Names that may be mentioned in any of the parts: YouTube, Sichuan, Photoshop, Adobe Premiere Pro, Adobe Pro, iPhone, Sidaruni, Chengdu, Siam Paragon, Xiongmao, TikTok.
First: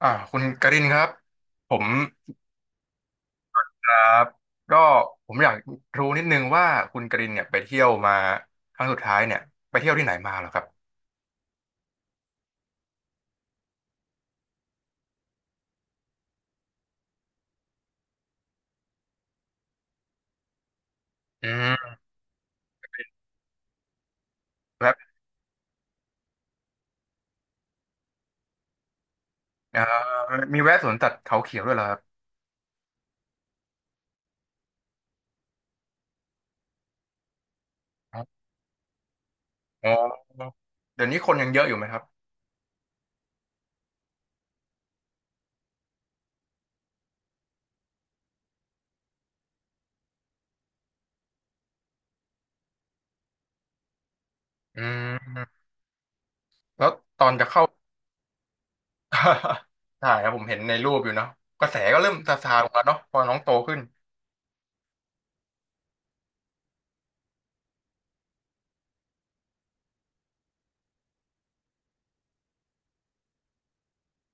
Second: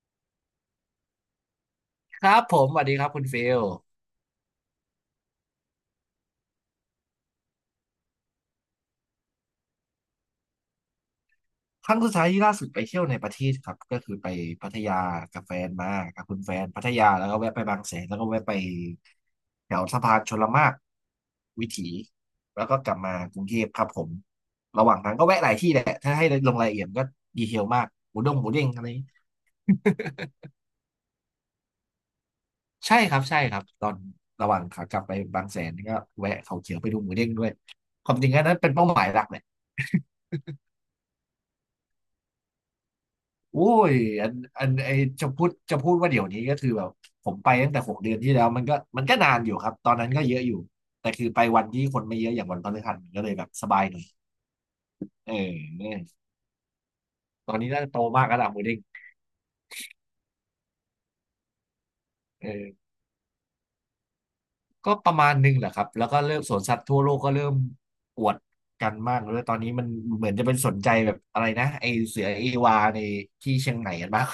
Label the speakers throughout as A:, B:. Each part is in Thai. A: อ่าคุณการินครับผม
B: ครับผมสวัสดีครับคุณฟิล
A: ครับก็ผมอยากรู้นิดนึงว่าคุณการินเนี่ยไปเที่ยวมาครั้งสุดท้ายเนี่ยไปเที่ยวที่ไหนมาเหรอครับ
B: ครั้งสุดท้ายที่ล่าสุดไปเที่ยวในประเทศครับก็คือไปพัทยากับแฟนมากับคุณแฟนพัทยาแล้วก็แวะไปบางแสนแล้วก็แวะไปแถวสะพานชลมาก
A: อื
B: วิ
A: ม
B: ถีแล้วก็กลับมากรุงเทพครับผมระห
A: แวะ
B: ว่างทางก็แวะหลายที่แหละถ้าให้ลงรายละเอียดก็ดีเทลมากหมูเด้งอะไร
A: อ่ามีแวะสวนสัตว์เขาเขียวด้วยเหรอครับ
B: ใช่ครับใช่ครับตอนระหว่างขากลับไปบางแสนก็แวะเขาเขียวไปดูหมูเด้งด้วยความจริงอันนั้นเป็นเป้าหมายหลักเลย
A: อ๋อเดี๋ยวนี้คนยังเยอะอยู่ไหมครับ
B: โอ้ยอันอันไอจะพูดว่าเดี๋ยวนี้ก็คือแบบผมไปตั้งแต่6 เดือนที่แล้วมันก็นานอยู่ครับตอนนั้นก็เยอะอยู่แต่คือไปวันที่คนไม่เยอะอย่างวันพฤหัสมันก็เลยแบบสบายหน่อย
A: อื
B: เอ
A: ม
B: อ
A: แล้วตอนจะ
B: ตอน
A: เข้า
B: นี้น่าจะโตมากแล้วล่ะหมูเด้ง
A: ใช่ครับผมเห็นในรูปอยู่เนาะกระแสก็เริ่มซา
B: เอ
A: ซาลงแล้ว
B: อ
A: เนาะพอน้องโตขึ้น
B: ก็ประมาณหนึงแหละครับแล้วก็เริ่มสวนสัตว์ทั่วโลกก็เริ่มอวดกันมากเลยตอนนี้มันเหมือนจะเป็นสนใจแบบอะไรนะไอเสือเอวาในที่เชียงใหม่กันมาก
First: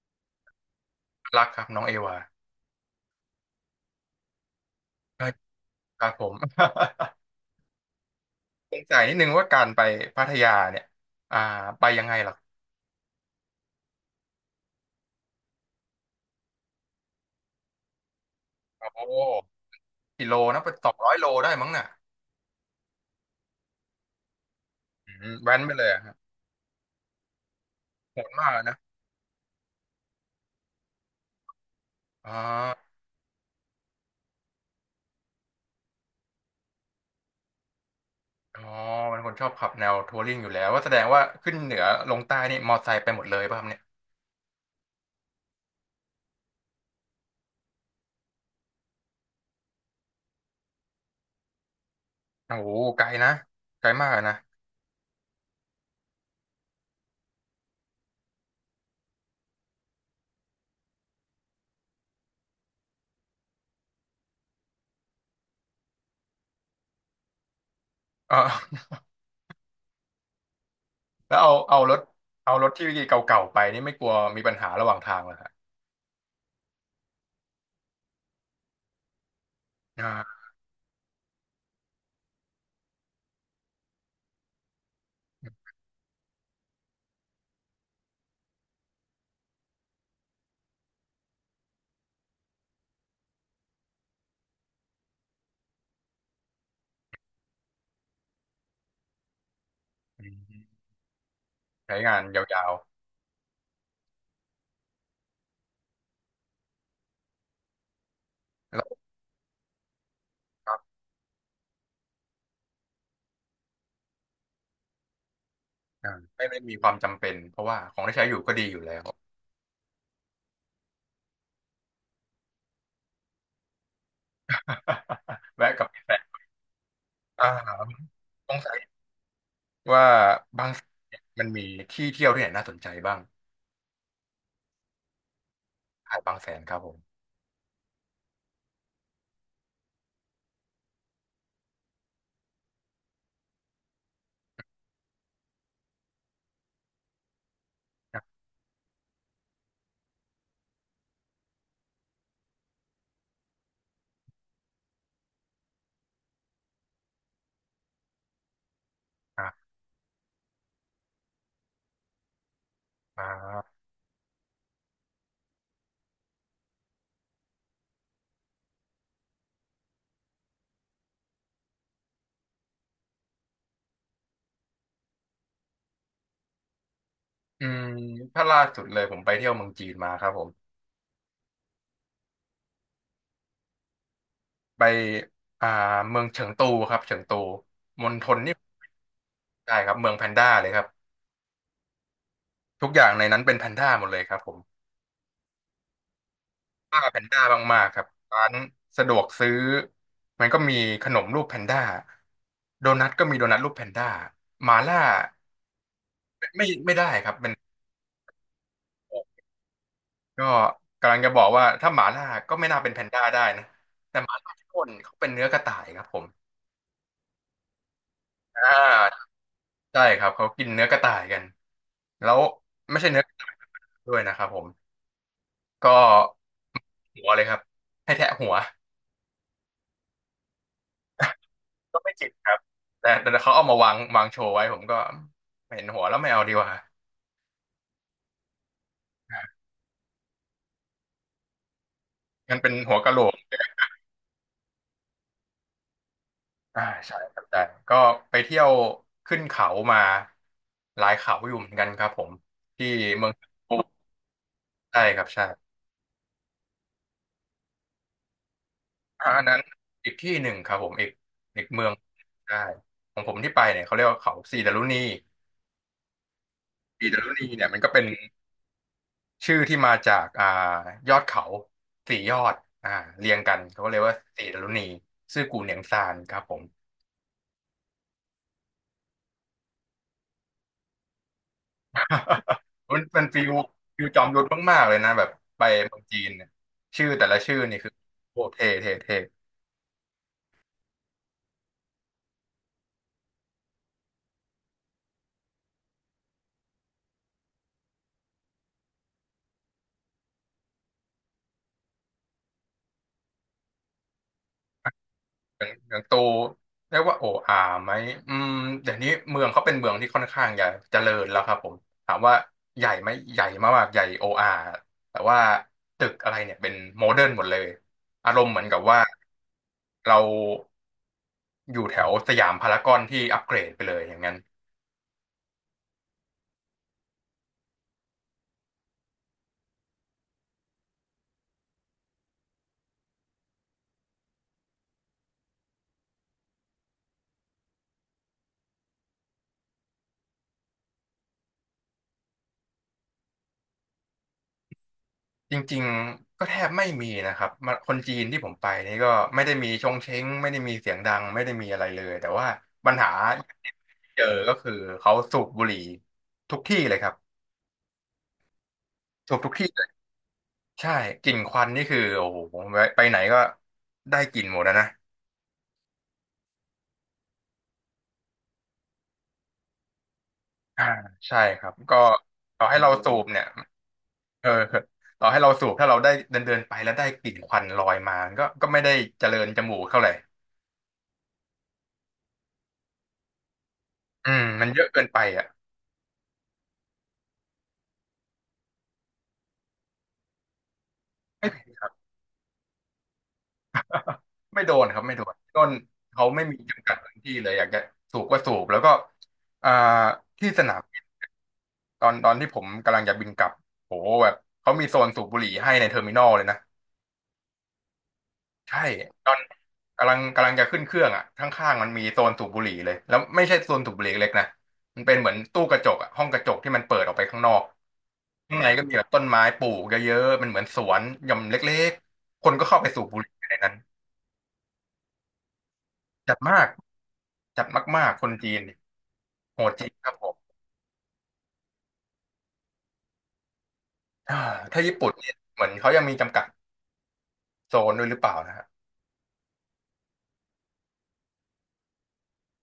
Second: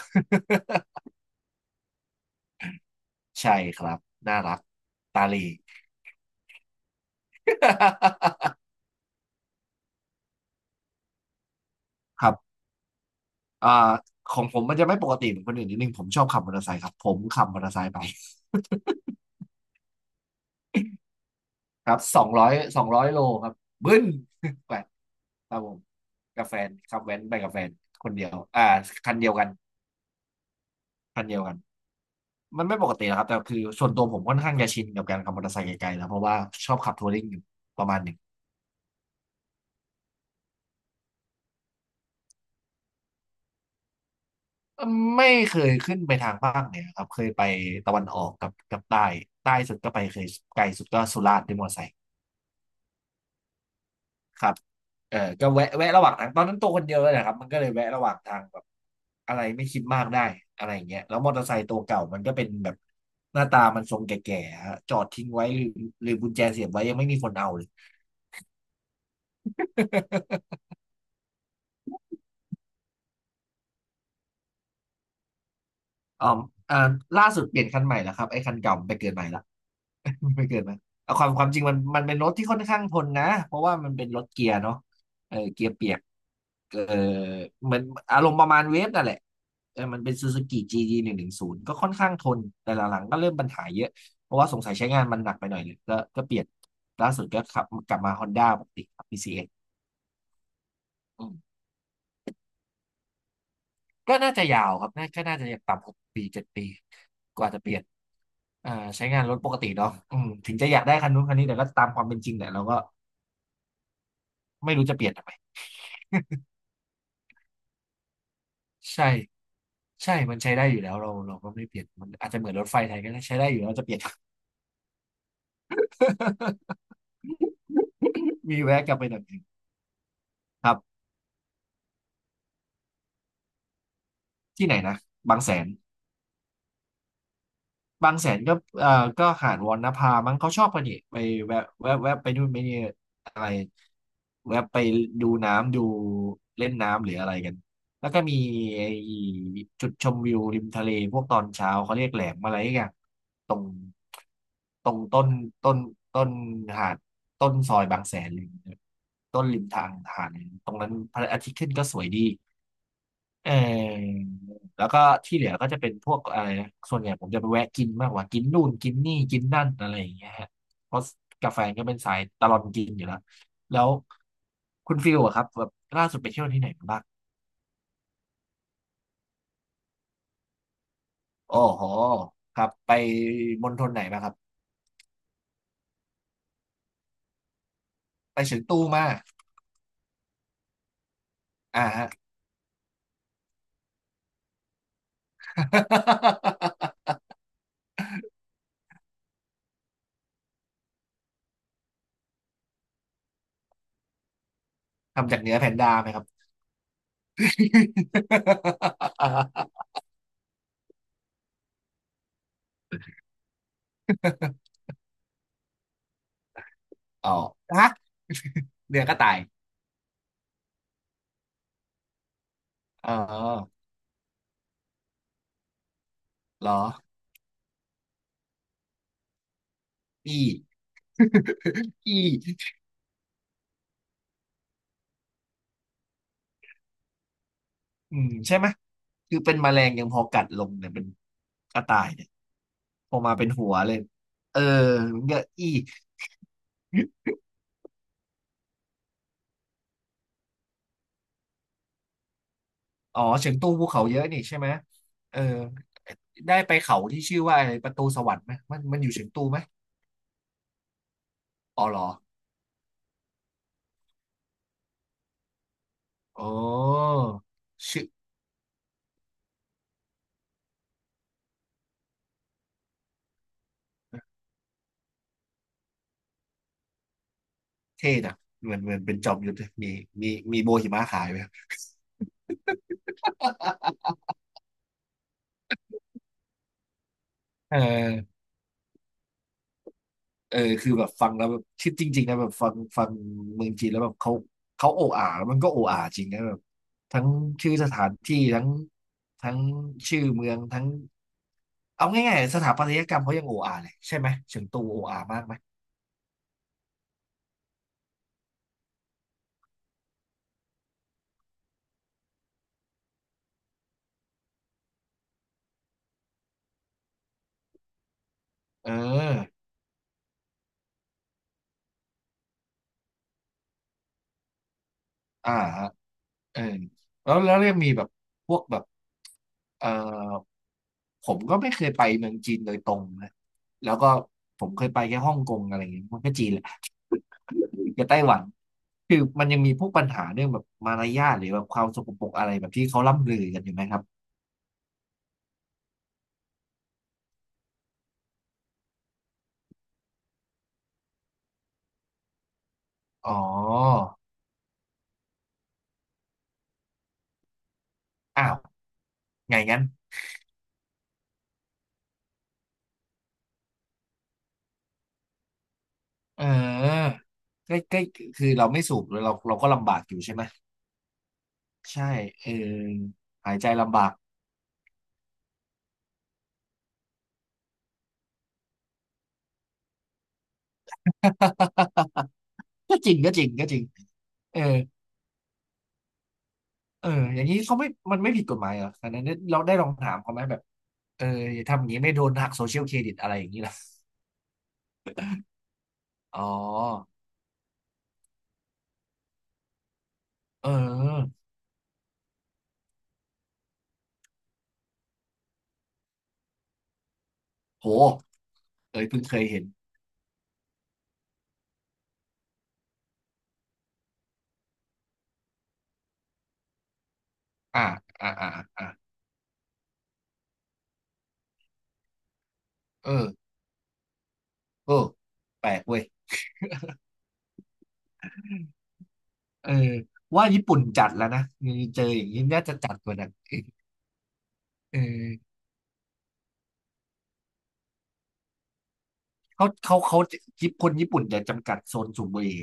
A: รักครับน้องเอวา
B: ใช่ครับน่ารักตา
A: ใช่
B: ลี
A: ครับผม สงสัยนิดนึงว่าการไปพัทยาเนี่ยอ่าไปยังไง
B: ครั
A: ล่ะ
B: บ อ่าของผมมันจะไม่ปกติเหมือนคนอื่นนิดนึงผมชอบขับมอเตอร์ไซค์ครับผมขับมอเตอร์ไซค์ไป
A: โอ้โหกิโลนะเป็น200 โลได้มั้งน่ะ
B: ครับสองร้อยโลครับบึ้น ไป
A: อืม
B: ค
A: แว้
B: รับ
A: น
B: ผ
A: ไป
B: ม
A: เลยอะฮะ
B: กับแฟนขับแว้นไปกับแฟนคน
A: โห
B: เดีย
A: ด
B: ว
A: มาก
B: อ่า
A: อะนะ
B: คันเดียวกันคันเดียวกัน
A: อ๋อ
B: มันไม่ปกตินะครับแต่คือส่วนตัวผมค่อนข้างจะชินกับการขับมอเตอร์ไซค์ไกลๆแล้วเพราะว่าชอบขับทัวริงอยู่ประมาณหนึ่ง
A: อ๋อเป็นคนชอบขับแนวทัวริงอยู่แล้วว่าแสดงว่าขึ้นเหนือลงใต้นี่มอไซค์ไปหมดเลยป่ะครับเนี่ย
B: ไม่เคยขึ้นไปทางภาคเหนือครับเคยไปตะวันออกกับใต้ใต้สุดก็ไปเคยไกลสุดก็สุราษฎร์ด้วยมอเตอร์ไซค์
A: โอ้โหไกลนะไกลมากอะนะ
B: ครับ เออก็แวะระหว่างทางตอนนั้นตัวคนเยอะนะครับมันก็เลยแวะระหว่างทางแบบอะไรไม่คิดมากได้อะไรอย่างเงี้ยแล้วมอเตอร์ไซค์ตัวเก่ามันก็เป็นแบบหน้าตามันทรงแก่ๆฮะจอดทิ้งไว้หรือกุญแจเสียบไว้ยังไม่มีคนเอาเลย
A: เออ แล้วเอารถเอารถที่เก่าๆไปนี่ไม่กลัวมีปัญหาระหว่างทางเหรอฮะ
B: อ๋ออ่าล่าสุดเปลี่ยนคันใหม่แล้วครับไอ้คันเก่ามันไปเกิดใหม่ละ
A: อ่า
B: ไม่เกินนะเอาความจริงมันเป็นรถที่ค่อนข้างทนนะเพราะว่ามันเป็นรถเกียร์เนาะเออเกียร์เปียกเออเหมือนอารมณ์ประมาณเวฟนั่นแหละเออมันเป็นซูซูกิ g ีดีหนึ่งหนึ่งศูนย์ก็ค่อนข้างทนแต่หลังๆก็เริ่มปัญหาเยอะเพราะว่าสงสัยใช้งานมันหนักไปหน่อยเลยก็เปลี่ยนล่าสุดก็ขับกลับมาฮอนด้าปกติครับ PCX อกซ์
A: อืม
B: อืม
A: ใช้งานยาว
B: ก็น่าจะยาวครับน่าจะอย่างต่ำ6 ปี 7 ปีกว่าจะเปลี่ยน
A: ๆ
B: อ่า
A: แล้ว
B: ใช้งานรถปกติเนาะอืมถึงจะ
A: ค
B: อ
A: รั
B: ยาก
A: บ
B: ได้คันนู้นคันนี้แต่ก็ตามความเป็นจริงแหละเราก็ ไม่รู้จะเปลี่ยนทำไม
A: อ่าไม่ได้มีความจำเป็นเพราะว่าของที่ใช้อยู่ก็ดีอยู่แล้ว
B: ใช่ใช่มันใช้ได้อยู่แล้วเราก็ไม่เปลี่ยนมันอาจจะเหมือนรถไฟไทยก็ได้ใช้ได้อยู่แล้วจะเปลี่ยน
A: แวะกลับไปแตะอ่า ส
B: มี
A: งสัย
B: แวะกลับไปหน่อยหนึ่ง
A: ว่าบา
B: ค
A: ง
B: รับ
A: แสนเนี่ยมันมีที่เที่ยวที่ไหนน่าสนใจบ้าง
B: ที่ไหนนะบางแสน
A: หาดบางแสนครับผม
B: บางแสนก็เอ่อก็หาดวรรณภามั้งเขาชอบกันนี่ไปแวะแวะไปนู่นไปนี่อะไรแวะไปดูน้ำดูเล่นน้ำหรืออะไรกันแล้วก็มี
A: อ่า
B: ไอ้จุดชมวิวริมทะเลพวกตอนเช้าเขาเรียกแหลมอะไรอย่างตรงตรงต้นต้นหาดต้นซอยบางแสนเลยต้นริมทางหาดเลยตรงนั้นพระอาทิตย์ขึ้นก็สวยดี
A: อ่
B: เอ
A: า
B: อแล้วก็ที่เหลือก็จะเป็นพวกอะไรนะส่วนใหญ่ผมจะไปแวะกินมากกว่ากินนู่นกินนี่กินนั่นอะไรอย่างเงี้ยฮะเพราะกาแฟนก็เป็นสายตลอดกินอยู่แล้วแล้วคุณฟิลอะครับแบบล่าสุดไปเที่ยวที่ไหนมาบ้าง
A: อืมถ้าล่าสุดเลยผมไปเที่ยวเมืองจีนมาครับผม
B: โอ้โหครับไปมณฑลไหนมาครับ
A: ไปอ่าเมืองเฉิงตูครับเฉิงตูมณฑล
B: ไป
A: นี่
B: เฉิงตูมา
A: ใช่ครับเมืองแพนด้าเลยครับ
B: อ่าฮะ
A: ทุกอย่างในนั้นเป็นแพนด้าหมดเลยครับผมป้าแพ นด้ามากๆครับร้านสะดวกซื้อมันก็มีขนมรูปแพนด้าโดนัทก็มีโดนัทรูปแพนด้าหมาล่า
B: ทำจากเนื้อแพนด้าไหมครับ
A: ไม่ได้ครับเป็น ก็กำลังจะบอกว่าถ้าหมาล่าก็ไม่น่าเป็นแพนด้าได้นะแต่หมาล่าที่พ่นเขาเป็นเนื้อกระต่ายครับผม
B: อ๋อฮะ
A: อ่
B: เนื้อกระต่า
A: า
B: ย
A: ใช่ครับเขากินเนื้อกระต่ายกันแล้วไม่ใช่
B: อ๋อ
A: เนื้อกระต่ายด้วยนะครับผมก็
B: เหรอ
A: หัวเลยครับให้แทะหัว
B: อี
A: ก็ไม่
B: ที
A: จิบครั
B: ่
A: บแต่เขาเอามาวางโชว์ไว้ผมก็เห็นหัวแล้วไม่เอาดีกว่า
B: อืมใช่ไหม คือเป็นแมลงยังพอกัดลงเนี่ยเป็นกระต่ายเนี่ย
A: มันเป็นหัว
B: พ
A: กะโห
B: อ
A: ล
B: กมา
A: ก
B: เป็นหัวเลยเออเยอะอี
A: ใช่ครับแต่ก็ไปเที่ยวขึ้นเขามาหลายเขาอยู่เหมือนกันครับผมที่
B: อ๋อ
A: เมือง
B: เฉิงตูภูเขาเยอะนี่ใช่ไหม
A: ใช่ครับ
B: เออ
A: ใช่
B: ได้ไปเขาที่ชื่อว่าอะไรประตูสวรรค์ไหมมันอยู่เฉิ
A: อ่า
B: งตู
A: อันนั้
B: ไหม
A: นอีกที่หนึ่งครับผมอีกอีก
B: อ๋อ
A: เมือง
B: เหรอ
A: ใช่ของผมที่ไปเนี่ยเขาเรียกว่าเขาสีดารุณี
B: อ๋อ
A: สีดารุณีเนี่ยมันก็เป็
B: ชื่
A: น
B: อ
A: ชื่อที่มาจากยอดเขา4 ยอดอ่าเรียงกันเขาก็เรียกว่าสีดารุณีซื่อกูเหนียงซานครับผม
B: เท่นะเหมือนเป็นจอมยุทธเลยมีมีโบหิมะขายไหม
A: มันเป็นฟิวฟิวจอมยุทธมากๆเลยนะแบบไปเมืองจีนเนี่ยชื่อแต่ละชื่อ
B: เอ
A: นี่คือโค
B: อ
A: ตรเท่เท่เท่
B: เออคือแบบฟังแล้วแบบชื่อจริงๆนะแบบฟังเมืองจีนแล้วแบบเขาโอ้อาแล้วมันก็โอ้อาจริงนะแบบทั้งชื่อสถานที่ทั้งชื่อเมืองทั้งเอาง่ายๆสถาปัตยกรรมเขายังโอ้อาเลยใช่ไหมเฉิงตูโอ้อามากไหม
A: อย่างอย่างโตเรียกว่าโออาไหมอืมเดี๋ยวนี้เมืองเขาเป็นเมืองที่ค่อนข้างใหญ่เจริญแล้วครับผมถามว่าใหญ่ไหมใหญ่มากๆใหญ่โออาแต่ว่าตึกอะไรเนี่ยเป็นโมเดิร์นหมดเลยอารมณ์เหมือนกับ
B: เอ
A: ว่า
B: อ
A: เราอยู่แถวสยามพารากอนที่อัปเกรดไปเลยอย่างนั้น
B: อ่าฮะเออแล้วยังมีแบบพวกแบบเออผมก็ไม่เคยไปเมืองจีนโดยตรงนะแล้วก็ผมเคยไปแค่ฮ่องกงอะไรอย่างเงี้ยมันก็จีนแหละ กับไต้หวัน คือมันยังมีพวกปัญหาเรื่องแบบมารยาทหรือแบบความสกปรกอะไรแบบที่เขาล่ำลือกันอยู่ไหมครับ
A: จริงๆก็แทบไม่มีนะครับมาคนจีนที่ผมไปนี่ก็ไม่ได้มีชงเช้งไม่ได้มีเสียงดังไม่ได้มีอะไรเลยแต่ว่าปัญหา
B: อ๋อ
A: เจอก็คือเขาสูบบุหรี่ทุกที่เลยครับ
B: อ้าว
A: จบทุก
B: ไง
A: ที่
B: งั้
A: เล
B: น
A: ยใช่กลิ่นควันนี่คือโอ้โหไปไหนก็ได้กลิ่นหมดนะนะ
B: เออใกล้ใกล้คือเราไม่สูบเราก็ลำบากอยู่ใช่ไหม
A: อ่าใช่ครับก็
B: ใช่เออ
A: ต่อให้เราสูบเนี่ย
B: หายใจลำบาก
A: เออต่อให้เราสูบถ้าเราได้เดินเดินไปแล้วได้กลิ่นควันลอยมาก็ก็ไม่ได้เจริญจมูกเท่าไหร่
B: ก็จริงก็จริงก็จริง
A: อืม
B: เออ
A: มันเยอะเกินไปอ่ะ
B: เอออย่างนี้เขาไม่ มันไม่ผิดกฎหมายเหรออันนั้นเราได้ลองถามเขาไหมแบบ เออ
A: ไม่
B: อย่า
A: ผิด
B: ทำ
A: ค
B: อย่า
A: รั
B: ง
A: บ
B: นี้ไม่โดนหักโซเชียลเครดิตอะไรอย่างนี้ล่ะ
A: ไม่โดนครับไม่โดนต้นเขา
B: อ๋อ
A: ไม่มีจำกัดพื้นที่เลยอยากจะสูบก็สูบแล้วก็อ่าที่ส
B: เ
A: นามบิน
B: ออ
A: ตอนที่ผมกำลังจะบินกลับโหแบบเขามีโซนสูบบุหรี่ให้ในเทอร์มินอลเลยนะ
B: โห
A: ใช่
B: เอ้ยเพิ่ง
A: ตอ
B: เค
A: น
B: ยเห็น
A: กำลังจะขึ้นเครื่องอ่ะข้างๆมันมีโซนสูบบุหรี่เลยแล้วไม่ใช่โซนสูบบุหรี่เล็กนะมันเป็นเหมือนตู้กระจกอ่ะห้องกระจกที่มันเปิดออกไปข้างนอก
B: อ่าอ่าอ่า
A: ข้างในก็
B: อ่า
A: มีแบบต้นไม้ปลูกเยอะๆมันเหมือนสวนหย่อมเล็กๆคนก็เข้าไปสูบ
B: เอ
A: บุห
B: อ
A: รี่ในนั้น
B: เออแปลกเว้ย
A: จัดมากจัดมากๆคนจีนโห
B: เออ
A: ดจริงครับผม
B: ว่าญี่ปุ่นจัดแล้วนะเจออย่างนี้น่าจะจัดกว่านั้นอีก
A: อ่าถ้าญี่
B: เอ
A: ปุ่นเนี่ย
B: อ
A: เหมือนเขายังมีจำกัดโซนด้วยหรือเปล่านะฮะ
B: เขาญี่ปุ่นคนญี่ปุ่นจะจำกัดโซนสูบบุหรี่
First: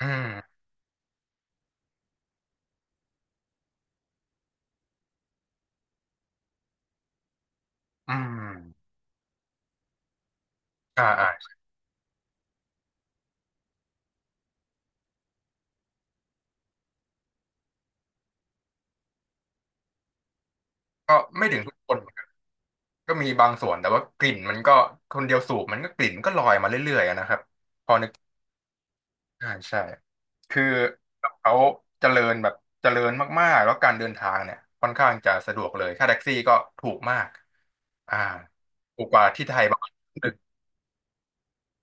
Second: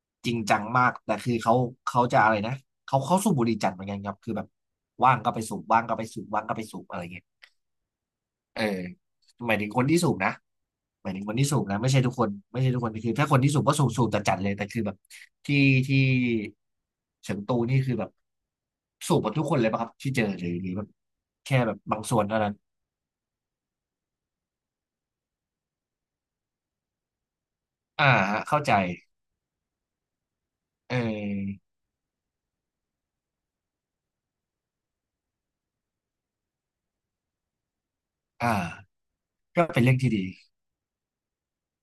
A: อื
B: จริง
A: ม
B: จังมากแต่คือเขาเขาจะอะไรนะเขาสูบบุหรี่จัดเหมือนกันครับคือแบบว่างก็ไปสูบว่างก็ไปสูบว่างก็ไปสูบอะไรเงี้ย
A: อื
B: เออ
A: ม
B: หมายถึงคนที่สูบนะห
A: อ่า
B: มายถึง
A: อ่า
B: คนที่สูบนะไม่ใช่ทุกคนไม่ใช่ทุกคนคือถ้าคนที่สูบก็สูบสูบแต่จัดเลยแต่คือแบบที่ที่เฉิงตูนี่คือแบบสูบหมดทุกคนเลยป่ะครับที่เจอหรือหรือแบบ
A: ก็ไม่ถึ
B: แค่
A: ง
B: แบ
A: ทุก
B: บ
A: คน
B: บางส่วนเท่านั้น
A: ก็มีบางส่วนแต่ว่ากลิ่นมันก็คนเดียวสูบมันก็กลิ่นก็ลอยมาเรื่อยๆอะนะครับ
B: อ่าฮะเข้าใจ
A: ใช่ใช่คือ
B: เ
A: เขา
B: ออ
A: เจริญแบบเจริญมากๆแล้วการเดินทางเนี่ยค่อนข้างจะสะดวกเลยค่าแท็กซี่ก็ถูกมากอ่า
B: อ่า
A: ถูกกว่าที่ไท
B: ก็
A: ยป
B: เป็
A: ระ
B: น
A: มาณ
B: เรื่องที่
A: ห
B: ดี
A: นึ่ง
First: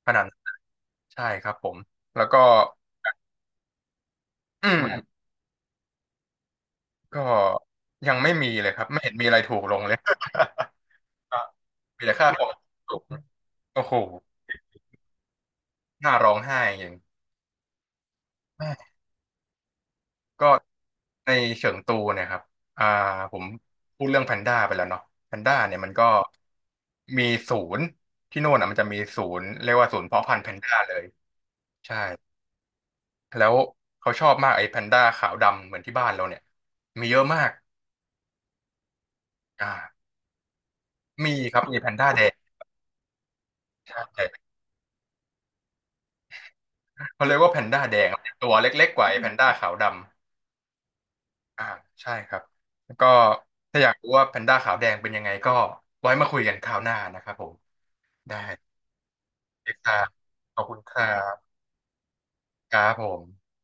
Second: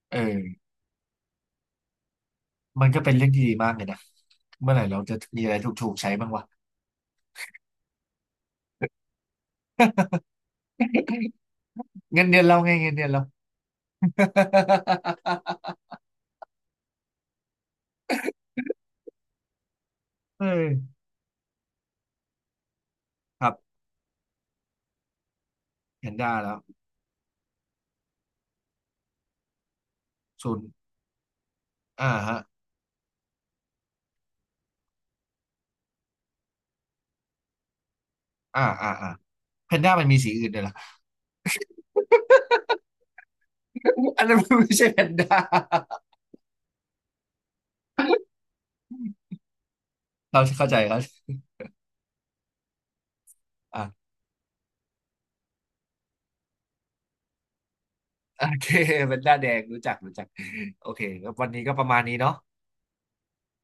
A: ข
B: เอ
A: นาดนั้น
B: อ
A: ใช่ครับผมแล้วก็
B: มันก็เป็นเรื่องที่ดีมากเลยนะ
A: อื
B: เมื่อไหร่เรา
A: ม
B: จะมีอะไรถูกๆใช้บ้างวะ
A: ก็ยังไม่มีเลยครับไม่เห็นมีอะไรถูกลงเลย มี แต่
B: เงิ
A: ค่า
B: นเดื
A: ข
B: อ
A: อ
B: น
A: ง
B: เราไงเงิน
A: ถูก
B: เดือนเรา
A: โอ้โหน่าร้องไห้จริง
B: เ
A: ก็
B: ออ
A: ในเฉิงตูเนี่ยครับอ่าผ
B: ค
A: ม
B: รับ
A: พูดเรื่องแพนด้าไปแล้วเนาะแพนด้าเนี่ยมันก็
B: เห็นได้แล้ว
A: มีศูนย์ที่โน่นอ่ะมันจะมีศูนย์เรียกว่าศูนย์เพาะพันธุ์แพ
B: ศู
A: น
B: นย์
A: ด้าเลยใช่
B: อ่าฮะ
A: แล้วเขาชอบมากไอ้แพนด้าขาวดำเหมือนที่บ้านเราเนี่ยมีเยอะมาก
B: อ่าอ่าอ่าแพนด้ามั
A: อ่า
B: นมีสีอื่นด้วยเหรอ
A: มีครับมีแพนด้าแดงใช
B: อันนั้น
A: ่
B: มันไม่ใช่แพนด้า
A: เขาเรียกว่าแพนด้าแดงตัวเล็กๆกว่าไอ้แพนด้าขาวดำ
B: เราเข้าใจเขา
A: อ่าใช่ครับแล้วก็ถ้าอยาก
B: อ่า
A: รู้ว่าแพนด้าขาวแดงเป็นยังไงก็ไว้มาคุยกันคราวหน้านะครับผมได้
B: โอเคแพนด้าแดง
A: เอกซ์
B: รู้
A: ค
B: จั
A: รั
B: ก
A: บ
B: รู้จัก
A: ขอบคุณ
B: โอ
A: ค
B: เค
A: รั
B: ก็วัน
A: บ
B: นี้ก็ประมาณนี้เนาะ
A: ครับผม